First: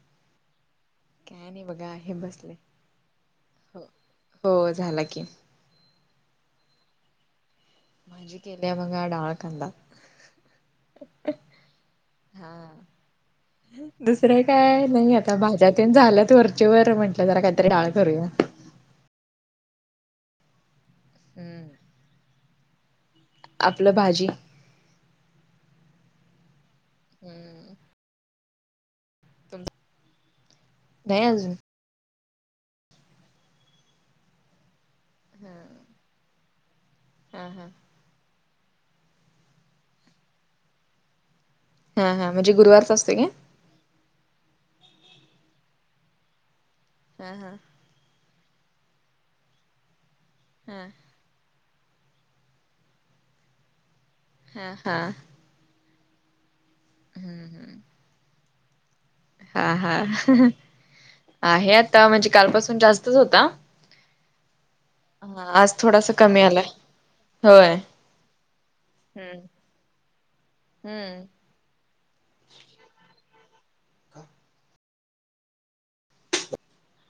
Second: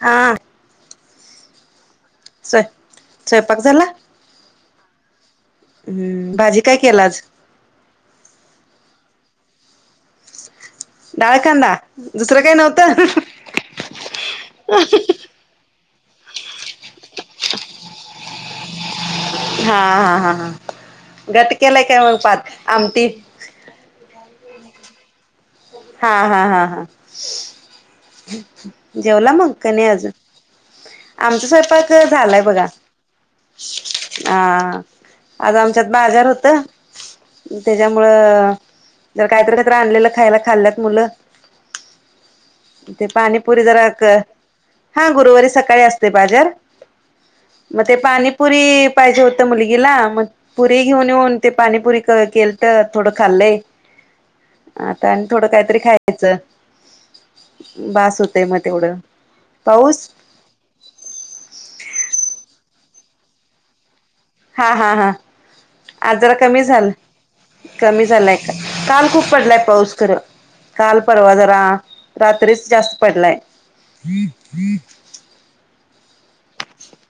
आ काय नाही बघा हे बसले, स्वय स्वयंपाक हो झाला हो झाला की. हम्म भाजी काय केला आज? भाजी केलीय बघा डाळ कांदा. डाळकांदा दुसरं हा काही नव्हतं? त्या भाज्यातन झाल्यात वरचे वर म्हंटलं जरा काहीतरी डाळ करूया. हा हा हा ह घट्ट केलाय काय मग पात आमटी? आपलं भाजी. हा हा हा हा हम्म जेवला मग का नाही अजून? नाही आमच अजून स्वयंपाक हो झालंय बघा, हा आज आमच्यात बाजार होता हा हा त्याच्यामुळं जर काय तर काय तर आणलेलं खायला खाल्ल्यात मुलं हा हा म्हणजे गुरुवारच असते का? पुरी जरा क, हा गुरुवारी सकाळी असते बाजार हा हा मग ते पाणीपुरी पाहिजे होतं मुलगीला मग पुरी हा हा घेऊन येऊन ते पाणीपुरी केल तर थोडं खाल्लय हा हा आता थोड काहीतरी खा खायचं. हम्म बास होतंय म तेवढं. हा हा, पाऊस हह आहे आता, म्हणजे कालपासून जास्तच होता हा हा हा हा आज थोडासा कमी आलाय. होय कमी झालाय का? काल खूप हम्म पडलाय पाऊस खरं, काल हम्म परवा जरा रात्रीच जास्त पडलाय. बीप बीप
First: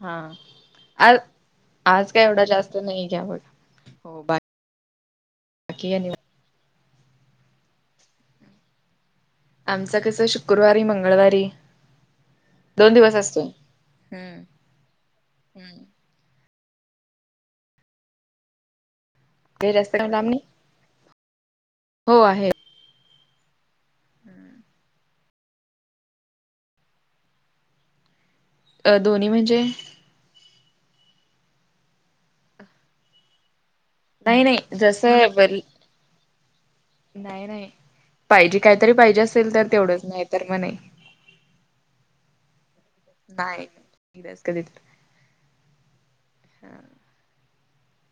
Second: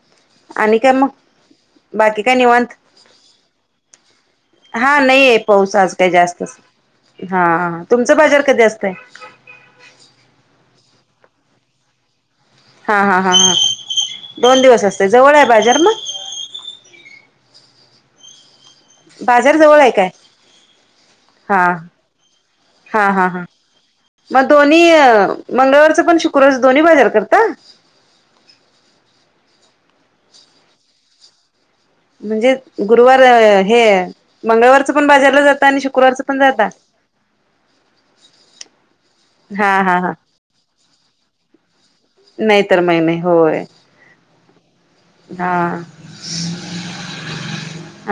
हा, आणि काय मग अल बाकी काय निवांत? हो हा, नाहीय पाऊस बाकी आज काय आणि जास्त. तस, हा आ, तुमचं बाजार कधी असतंय? आमचं कसं शुक्कुरवारी, मंगळवारी. दोन हा दिवस हा हा असतोय. हा, हम्म. दोन दिवस असतंय जवळंय बाजार हम्म म? बाजार काही जवळंय जास्त काय? लांब नाही हा. हो आहे हा हा हा, म दोन्ही? मंगळवारचं पण शुक्रवार दोन्ही बाजार करता? अ दोन्ही म्हणजे? म्हणजे गुरवार हे नाही नाही मंगळवारचं पण जसं ब बाजारला जाता आणि शुक्रवारचं पण जाता? नाही नाही पाहिजे काहीतरी पाहिजे असेल तर हा हा तेवढंच, हा नाही तर म नाही. नाहीतर नाही नाही होय [unintelligible] हा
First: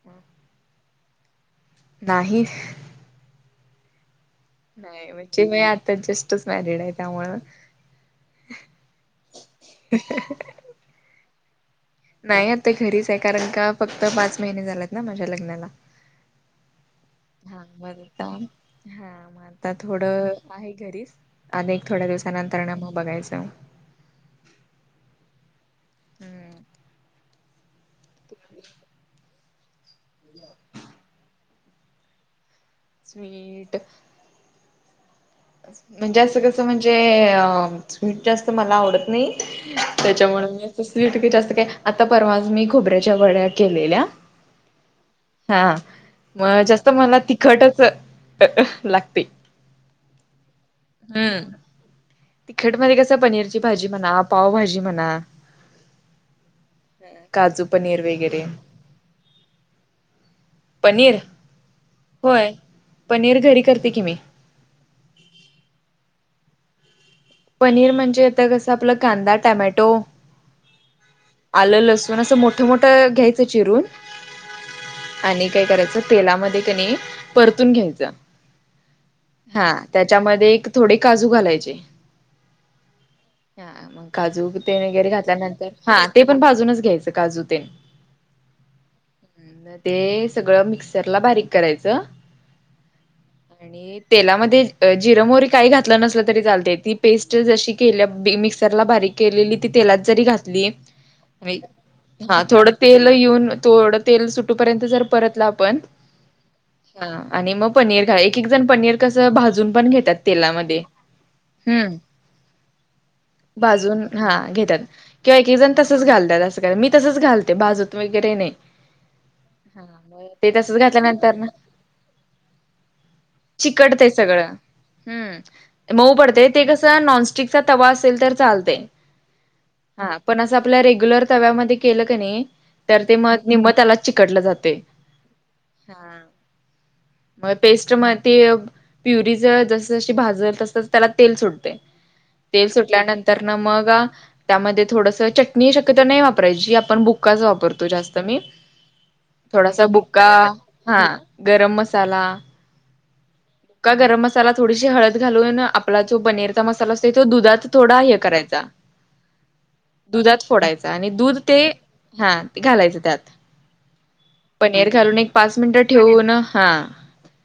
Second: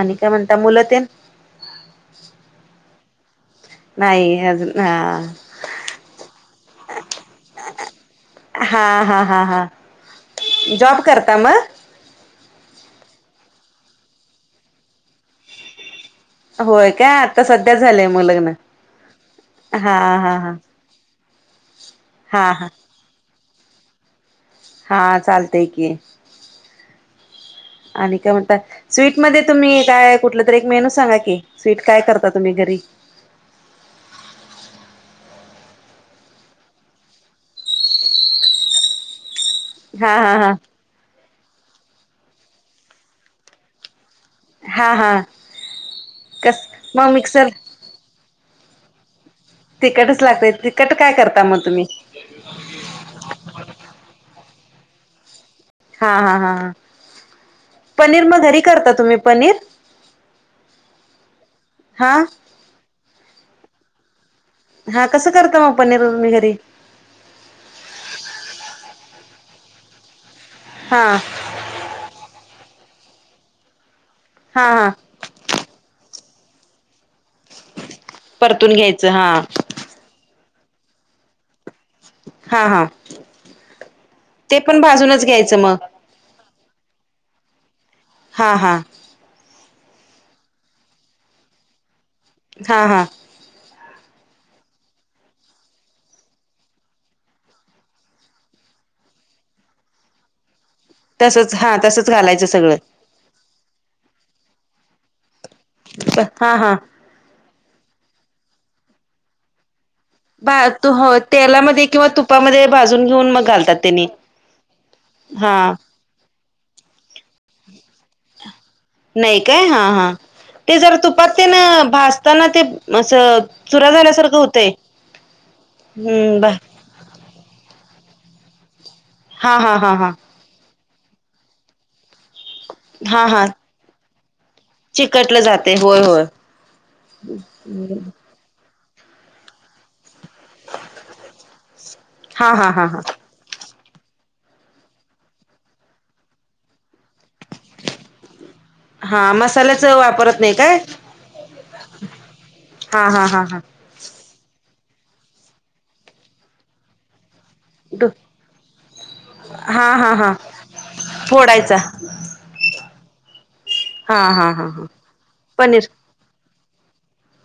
आणि काय म्हणता मुलं तेन? नाही. नाही. अजून नाही हा म्हणजे मी आता जस्टच मॅरिड आहे त्यामुळं हा, हा, हा, हा जॉब करता मग? नाही आता घरीच हाय कारण का फक्त पाच महिने झालेत ना माझ्या लग्नाला. होय काय [unintelligible] [unintelligible] हा झालंय मग लग्न म आता हा थोडं हा हा आहे घरीच. अनेक थोड्या हा हा दिवसानंतरन मग बघायचं हा चालतय की, हम्म आणि काय म्हणता? स्वीटमध्ये तुम्ही काय कुठलं तरी एक मेनू सांगा की, स्वीट काय करता तुम्ही घरी? स्वीट म्हणजे असं कसं म्हणजे, अ स्वीट जास्त मला आवडत नाही. हा हा हा त्याच्यामुळं मी अस स्वीट जास्त काय, आता परवाच मी खोबऱ्याच्या वड्या केलेल्या हा हा हा, म कस जास्त मग मला मिक्सर तिखटच अ लागते. तिकटच लागतय, तिखट काय हम्म करता म तुम्ही? तिखट मध्ये कसं पनीरची भाजी म्हणा, पाव भाजी म्हणा हा, हा, हा काजू पनीर म वगैरे घरी करता तुम्ही पनीर? पनीर हा होय, पनीर घरी करते की मी. हा कसं करता मग पनीर तुम्ही घरी? पनीर म्हणजे आता कसं आपलं कांदा टामॅटो हां आलं, लसून असं मोठं मोठं घ्यायचं चिरून हां हां आणि काय करायचं, तेलामध्ये कनी परतून घ्यायचं. परतून घ्यायचं हा, त्याच्यामध्ये एक थोडे काजू घालायचे. हा हा. हा मग काजू ते पण तेन वगैरे भाजूनच घ्यायचं घातल्यानंतर, मग हा ते पण भाजूनच घ्यायचं काजू तेण. हां हां. ते सगळं मिक्सर ला बारीक करायचं. हां हा. आणि तेलामध्ये जिर मोरी काही घातलं नसलं तरी चालतय, ती पेस्ट जशी केल्या बी मिक्सरला बारीक केलेली ती तेलात जरी घातली तसच हा तसच [unintelligible] हा घालायचं थोडं ते सगळं ल येऊन, थोडं तेल सुटूपर्यंत जर परतल आपण [unintelligible] हा हा. हा आणि मग पनीर घा, एक एक जण पनीर कसं भाजून पण घेत्यात. ब तू होत. तेलामध्ये किंवा तुपामध्ये भाजून घेऊन मग घालतात भाजून तेनी, हा. तसच घालत्यात, असं का मी तसंच घालते बाजून वगैरे नाही. नाही काय हा हां हा, मग ते तसंच जर घातल्यानंतर तुपात ना तेन भाजताना ते असं चुरा चिकटतंय झाल्यासारखं सगळं. होतय. हम्म मऊ पडतय ते कसं नॉनस्टिकचा तवा असेल तर चालतय. हा हा हा हा. पण असं आपल्या रेग्युलर तव्यामध्ये केलं क कणी, तर ते हा हा मग निम्मं त्यालाच चिकटलं जातय. चिकटलं जातय, होय होय. मग पेस्ट म ते प्युरी ज जस जशी भाजल तस त्याला तेल सुटतय, हा तेल हा हा हा सुटल्यानं तर न मग त्यामध्ये थोडस चटणी शक्यतो नाही वापरायची, आपण बु- बुक्काच वापरतो जास्त मी. हा मसाल्याच थोडासा बुक्का, वापरत नाही काय हा गरम मसाला. हा हा हा हा का गरम मसाला थोडीशी हळद घालून आपला जो पनीरचा मसाला असतोय तो दुधात थोडा हे करायचा, हा हा हा दुधात फोडायचा आणि दूध ते फोडायचा हा घालायचं त्यात, हा हा हा हा पनीर घालून एक पाच मिनिटं पनीर ठेवून हां.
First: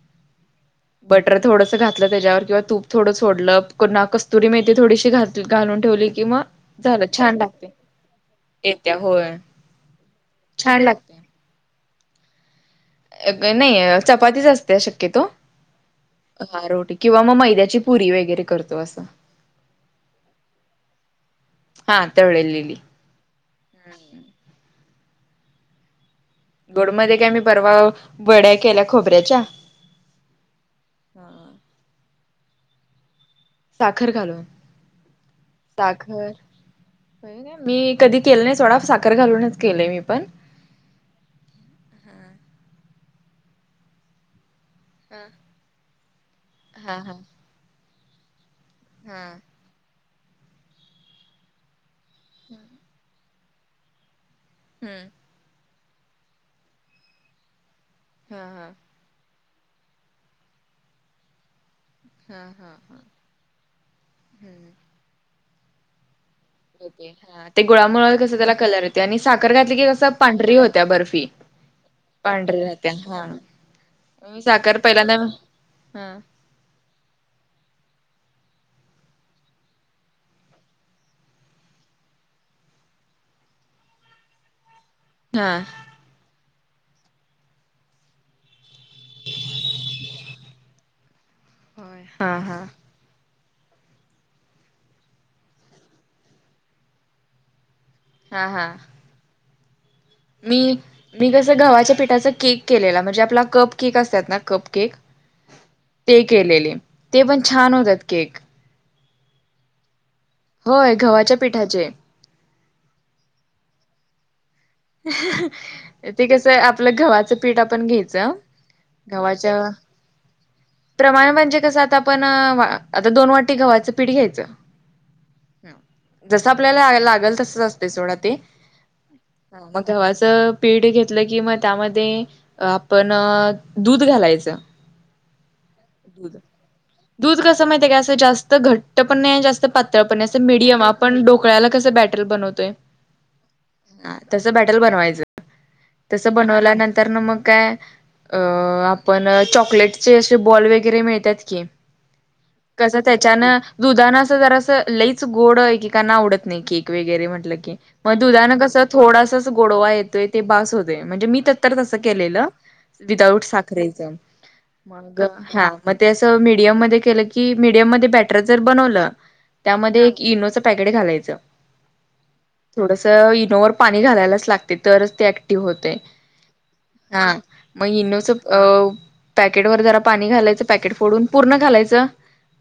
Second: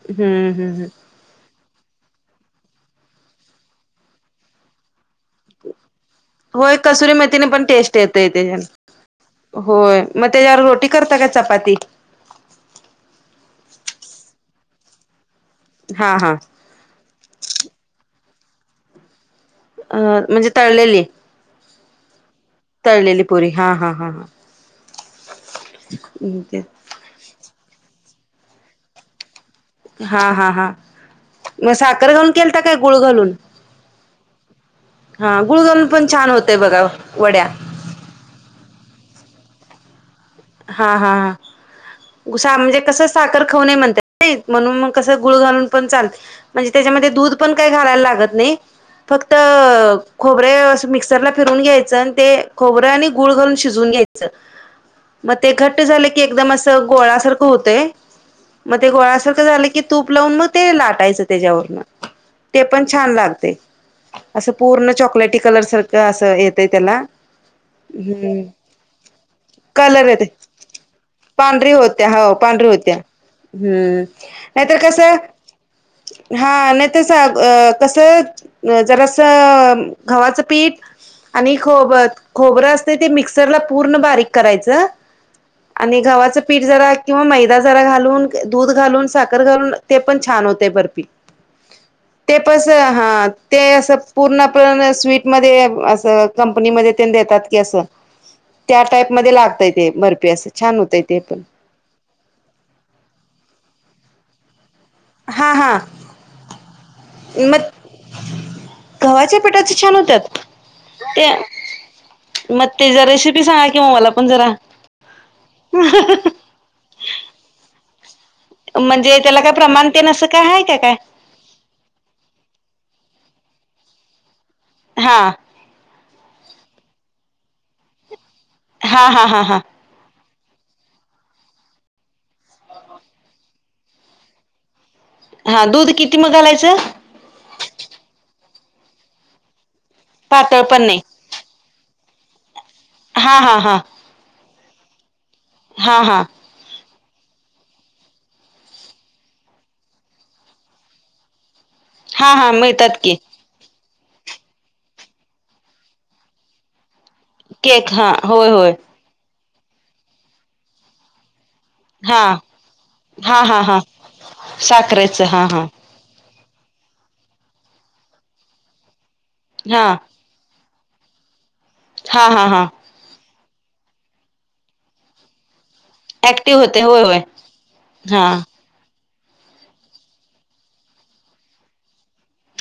हम्म हम् हम. बटर थोडस घातलं त्याच्यावर किंवा तूप थोडं सोडलं कुन्हा कस्तुरी मेथी थोडीशी घात घालून ठेवली. कि मग होय झालं कस्तुरी छान मेथीने पण लागते टेस्ट येतय तेच्यानी. येत्या होय होय मग तेच्या [unintelligible] छान रोटी करता काय लागते चपाती? [unintelligible] नाही चपातीच असते शक्यतो. हा हा. हा रोटी किंवा मग मैद्याची पुरी वगैरे करतो असं. अ म्हणजे तळलेली. हा तळलेली. तळलेली पुरी हा हा हा, ते. गोड मध्ये काय मी परवा, बड्या केल्या खोबऱ्याच्या. हा हा हा, मग साखर घालून केलता काय गुळ घालून. साखर घालून हा गुळ घालून पण छान साखर होतय बघा वड्या. मी कधी केलं नाही थोडा साखर घालूनच केलंय मी पण. हा हा हा गुसा म्हणजे कस साखर खाऊणे म्हणतात म्हणून मग कस हा गुळ घालून पण चालत म्हणजे हा त्याच्यामध्ये हा दूध पण काय घालायला लागत नाय. हा फक्त खोबरे अस मिक्सरला फिरून घ्यायचं आणि ते खोबरं आणि गुळ घालून शिजवून घ्यायचं. हम्म. मग ते घट्ट झाले की एकदम असं गोळासारखं होतंय हा हा मग ते गोळासारखं झालं की तूप लावून म ते लाटायचं त्याच्यावरन. हा ते हा पण हा छान लागतय असं हम्म. पूर्ण चॉकलेटी कलर सारख अस हे येते हा ते गुळामुळ कस त्याला कलर आणि साखर घातली की कस कलर येते पांढरी होतीया बर्फी पांढरी होत्या हो पांढरी राहतिया होत्या हा. हम्म मी साखर नाहीतर पहिला ना कसं हा हा नाय तर स कसं जरासं गव्हाचं पीठ आणि खोब -खोबरं असतंय ते मिक्सरला पूर्ण बारीक करायचं. हा. आणि गव्हाचं पीठ जरा किंवा मैदा जरा घालून दूध घालून, साखर घालून ते पण छान होतय बरपी. ते हा हा पस हां ते असं पूर्णपण स्वीटमध्ये असं कंपनीमध्ये ते देतात की असं. हा हा. त्या टाईप मध्ये लागतय ते बर मी मी कसं गवाहाच्या पिठाचा केक केलेला. म्हणजे आपला कप केक असतात ना कप केक हा हा ते केलेले ते पण मग छान होतात केक. गव्हाच्या पिटाचे छान होत्यात? होय गव्हाच्या पिठाचे. म तेज रेसिपी सांगा किं मला पण जरा. ते कसं आपलं गव्हाचं पीठ आपण घ्यायचं. म्हणजे त्याला काय गव्हाच्या प्रमाण तेन असं काय हाय का काय प्रमाण म्हणजे कसं आता पण आता दोन वाटी गव्हाचं पीठ घ्यायचं. हा. जसं आपल्याला लागल तसच असतंय सोडं ते. हा हा हां. म गव्हाचं पिढ घेतलं की म त्यामध्ये अ पण दूध घालायचं. हा दूध किती म घालायचं? दूध कसं माहिताय का असं जास्त घट्ट पण नाय जास्त पातळ पण अस पातळ पण मिडियम नाही आपण डो कळ्याला कस बॅटल बनवतोय हा हा हा. तसं बॅटल बनवायचं. हा हा तसं बनवल्यानंतर मग काय अ- आपण चॉकलेटचे असे बॉल वगैरे मिळत्यात की. हा हा कस मिळतात की त्याच्यान दुधान अस जरास लईच गोड एकेकांना आवडत नाई की. वगरे म्हटल की केक हा म होय दुधान होय कस थोड गोडवा येतोय ते भास होतोय. म्हणजे मी तर तसं हा केलेलं विदाउट हा हा हा साखरेच मग हा. मग ते असं मीडियम मध्ये केलं की मीडियम मध्ये बॅटर जर बनवलं हा त्यामध्ये इनोचं पॅकेट घालायचं. हा हा हा. थोडस इनोवर पाणी घालायलाच लागतय तर ते ते होतंय ऍक्टिव्ह होते होय होय हा, मग हा इनोच अ पॅकेट वर जरा पाणी घालायचं पॅकेट फोडून पूर्ण घालायचं.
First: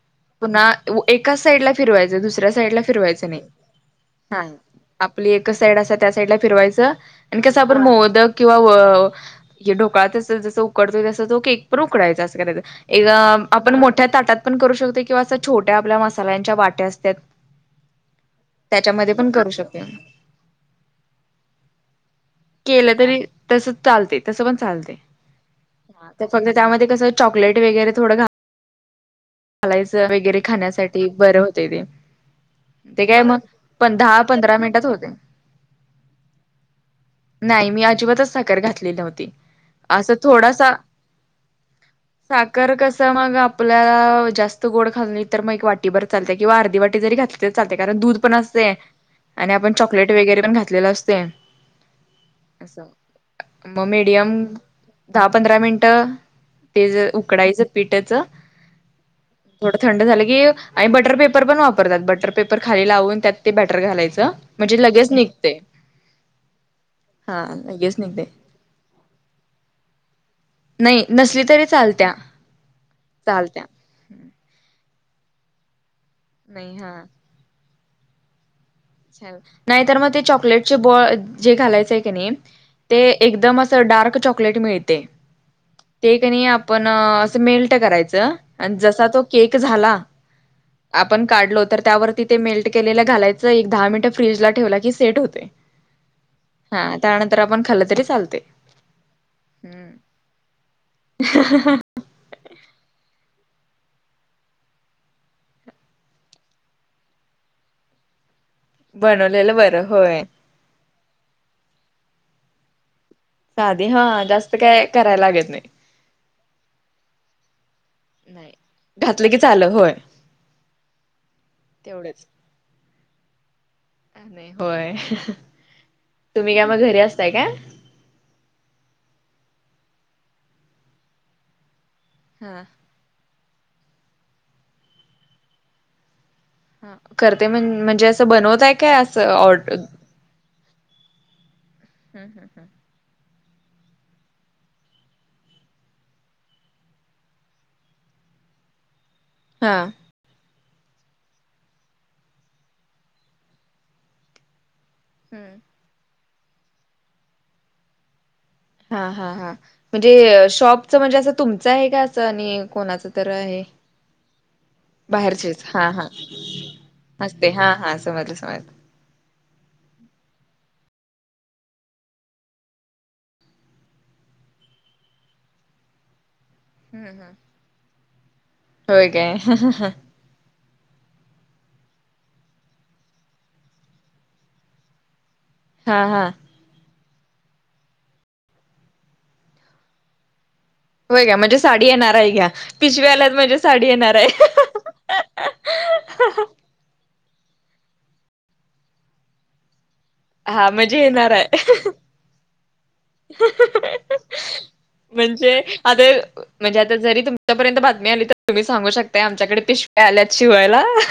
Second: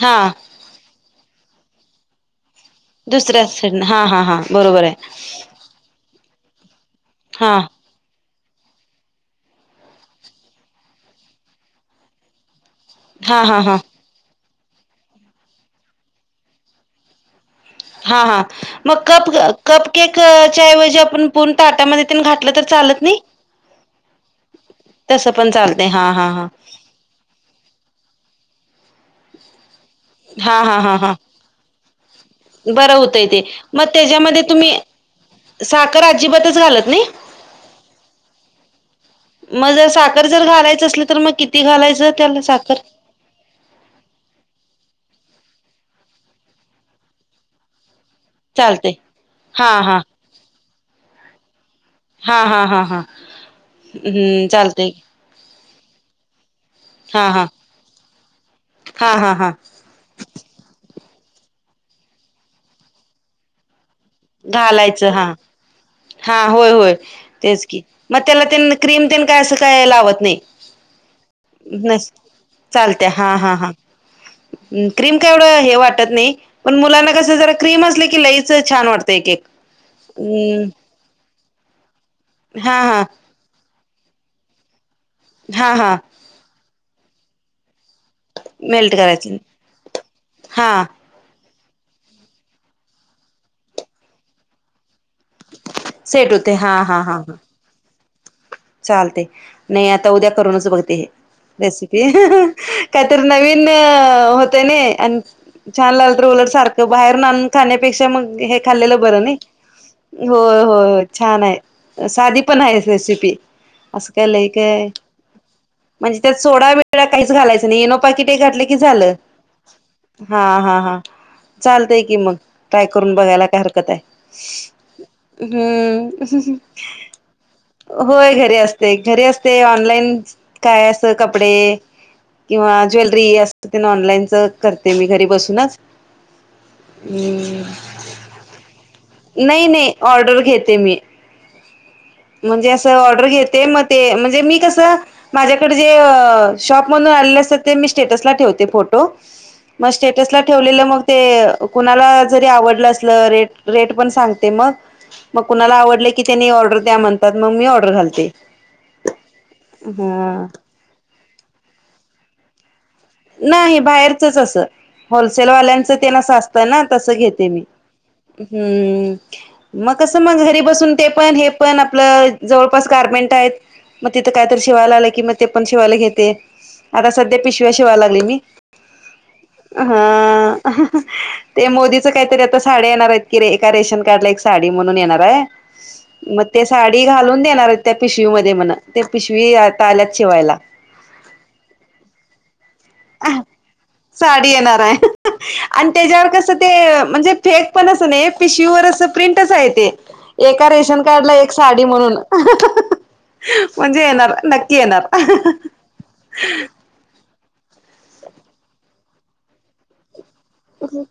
हा पुन्हा तु एकाच साईडला फिरवायच दुसऱ्या साईडला फिरवायच नाही, दुसऱ्या साईडन हा बरोबर आहे आपली एक क साईड असं त्या साईडला फिरवायचं आणि हा कसं आपण मोदक किंवा व ह्यो ढोकळा जसं जसं उकडतोय तसं तो केक एक पण उकडायचं असं करायचं. एक हा हा आपण हा मोठ्या ताटात पण करू शकतो किंवा असं छोट्या आपल्या मसाल्यांच्या वाट्या असतात हा हा मग कप कप केकच्या ऐवजी आपण पूर्ण ताटामध्ये घात केलं तरी तसं चालते तसं पण चालते तसं पण चालतंय हा हा हा त्यामध्ये कसं चॉकलेट वगैरे थोडं घाल घालायच वगैरे हा हा हा खाण्यासाठी हा बरं होते ते. बरं काय होतंय ते मग पण दहा त्याच्यामध्ये पंधरा तुम्ही मिनिटात होते. साखर अजिबातच घालत नाही? नाही मी अजिबातच साखर घातले नव्हती. मग जर असं साखर जर थोडासा घालायचं असली तर मग किती घालायचं त्याला साखर तर मग आपल्याला जास्त गोड खाल्ली तर मग वाटी भर चालते किंवा अर्धी वाटी जरी घातली तर चालते कारण दुध पण असते चालतंय आणि हा आपण हा चॉकलेट वगैरे पण घातलेलं असते. हा हा हा असं हा, हम्म चालतंय. दहा-पंधरा मिनिटं ते ज हा हा उकडायचं पिठचं हा हा हा. थोडं थंड झालं की आणि बटर पेपर पण वापरतात बटर पेपर खाली लावून त्यात ते बॅटर घालाय च म्हणजे घालायचं लगेच हा निघते. हा होय होय हा तेच की लगेच मग निघते त्याला त्यांना ते क्रीम ते काय असं काही लावत नाही? नाही नसली तरी नस चालत्या. चालत्या हा हा चालत्या हां क्रीम का एवढं हे वाटत नाही पण मुलांना कसं जरा क्रीम असले की लईच छान वाटत. नाही तर मग ते चॉकलेटचे बॉ जे घालायचय क नाही हा हा ते एकदम तर डार्क चॉकलेट मिळते. हा हा. ते क नाही आपण मेल्ट करायचं आणि मेल्ट जसा तो करायचं केक झाला हा आपण काढलो तर त्यावरती ते मेल्ट केलेलं घालायचं एक दहा मिनटं फ्रीजला ठेवला की सेट होतं. हा त्यानंतर आपण खाल्लं तरी चालते. चालते की, नाही हम्म आता उद्या करूनच बघते हे रेसि काहीतरी नवीन होतंय नी आणि छान लागल तर उलट सारखं बाहेरून आणून खाण्यापेक्षा मग हे खाल्लेलं बरं नाही, बनवलेलं बरं होय होय छान आहे साधी पण आहे रेसिपी. साधी हा असं काय लय जास्त काय करायला लागत नाही‌. म्हणजे त्यात सोडा बिडा काहीच घालायचं नाही येनो पाकीट एक नाही घातलं की झालं. घातलं की चालं होय हा हा हा चालतंय की तेवढंच मग ट्राय करून बघायला काय हरकत आहे. नाही होय हम्म तुम्ही असं. [unintelligible] काय. होय घरी असते, घरी असते ऑनलाईन काय असं कपडे हा किंवा ज्वेलरी असं तेन ऑनलाईनच करते मी घरी बसूनच. करते हम्म म्हण, म्हणजे असं बनवताय काय असं नाही ऑड हम्म नाही ऑर्डर घेते मी हम्म. म्हणजे हम्म असं ऑर्डर घेते, मग ते म्हणजे मी कसं माझ्याकडे जे अं शॉपमधून आलेले असतात, ते मी स्टेटसला ठेवते फोटो. हा मग स टसला ठेवलेलं, मग ते कुणाला जरी आवडलं असल? रेट रेट पण सांगते मग मग हम्म कुणाला आवडलं की, त्यांनी ऑर्डर द्या म्हणतात. मग मी ऑर्डर घालते. हा हा हा, ह म्हणजे शॉपच म्हणजे असं तुमचं आहे का? असं आणि कोणाच नाही, बाहेरचच असं. बाहेरचेच हा होलसेलवाल्यांचं हा ते न असं असतय ना, तसं घेते असते मी. हा हा समजलं समजलं मग कसं मग घरी बसून ते पण, हे पण, आपलं जवळपास गारमेंट आहेत. मग तिथं काय तरी शिवायला आलं कि, मग ते पण शिवायला घेते. हम्म आता हम्म सध्या पिशव्या शिवाय लागले मी. होय काय हा. ते मोदीच काहीतरी आता साड्या येणार आहेत की, रे एका रेशन कार्ड ला एक साडी म्हणून येणार आहे. हा हा. मग ते साडी घालून देणार आहेत, त्या पिशवीमध्ये म्हण. ते पिशवी आता आल्यात शिवायला. होय का? म्हणजे साडी येणार आहे घ्या. पिशव्या आल्यात म्हणजे साडी येणार आहे. साडी येणार आहे. आणि त्याच्यावर कसं ते म्हणजे फेक पण अस नाही, पिशवीवर असं प्रिंटच आहे ते. एका हा म्हणजे रेशन येणार कार्डला, एक आहे साडी म्हणून. म्हणजे येणार, नक्की येणार. म्हणजे आता म्हणजे आता जरी तुमच्यापर्यंत बातमी आली, तर तुम्ही सांगू शकताय, आमच्याकडे पिश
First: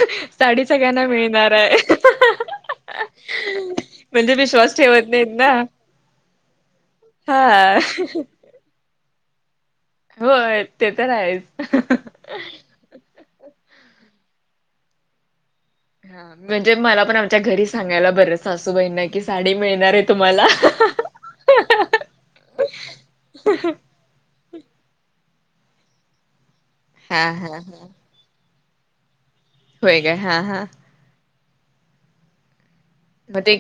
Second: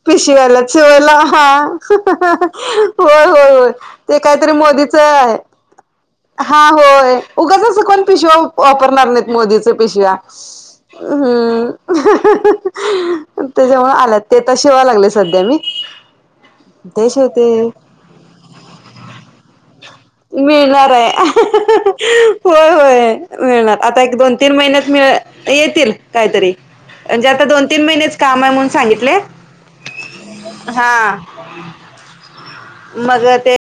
व्या आलेत सगळ्यांना शिवायला. मिळणार आहे होय होय होय. ते म्हणजे काहीतरी विश्वास मोदीच. ठेवत नाहीत ना हा, होय. उगाच अस हा कोण पिशव वापरणार नाहीत, मोदीच पिशव्या. होय ते तर आहेच त्याच्यामुळं आल्यात, ते त शिवाय लागले सध्या मी. हा. म्हणजे मला ते पण आमच्या घरी शिवते सांगायला बरं. सासूबाईंना की, साडी मिळणार आहे तुम्हाला. मिळणार आहे होय होय, मिळणार. आता एक, दोन, तीन महिन्यात मिळ येतील. काहीतरी हा म्हणजे आता हा दोन, तीन महिनेच काम आहे म्हणून सांगितलय. होय काय हा हा, मग ते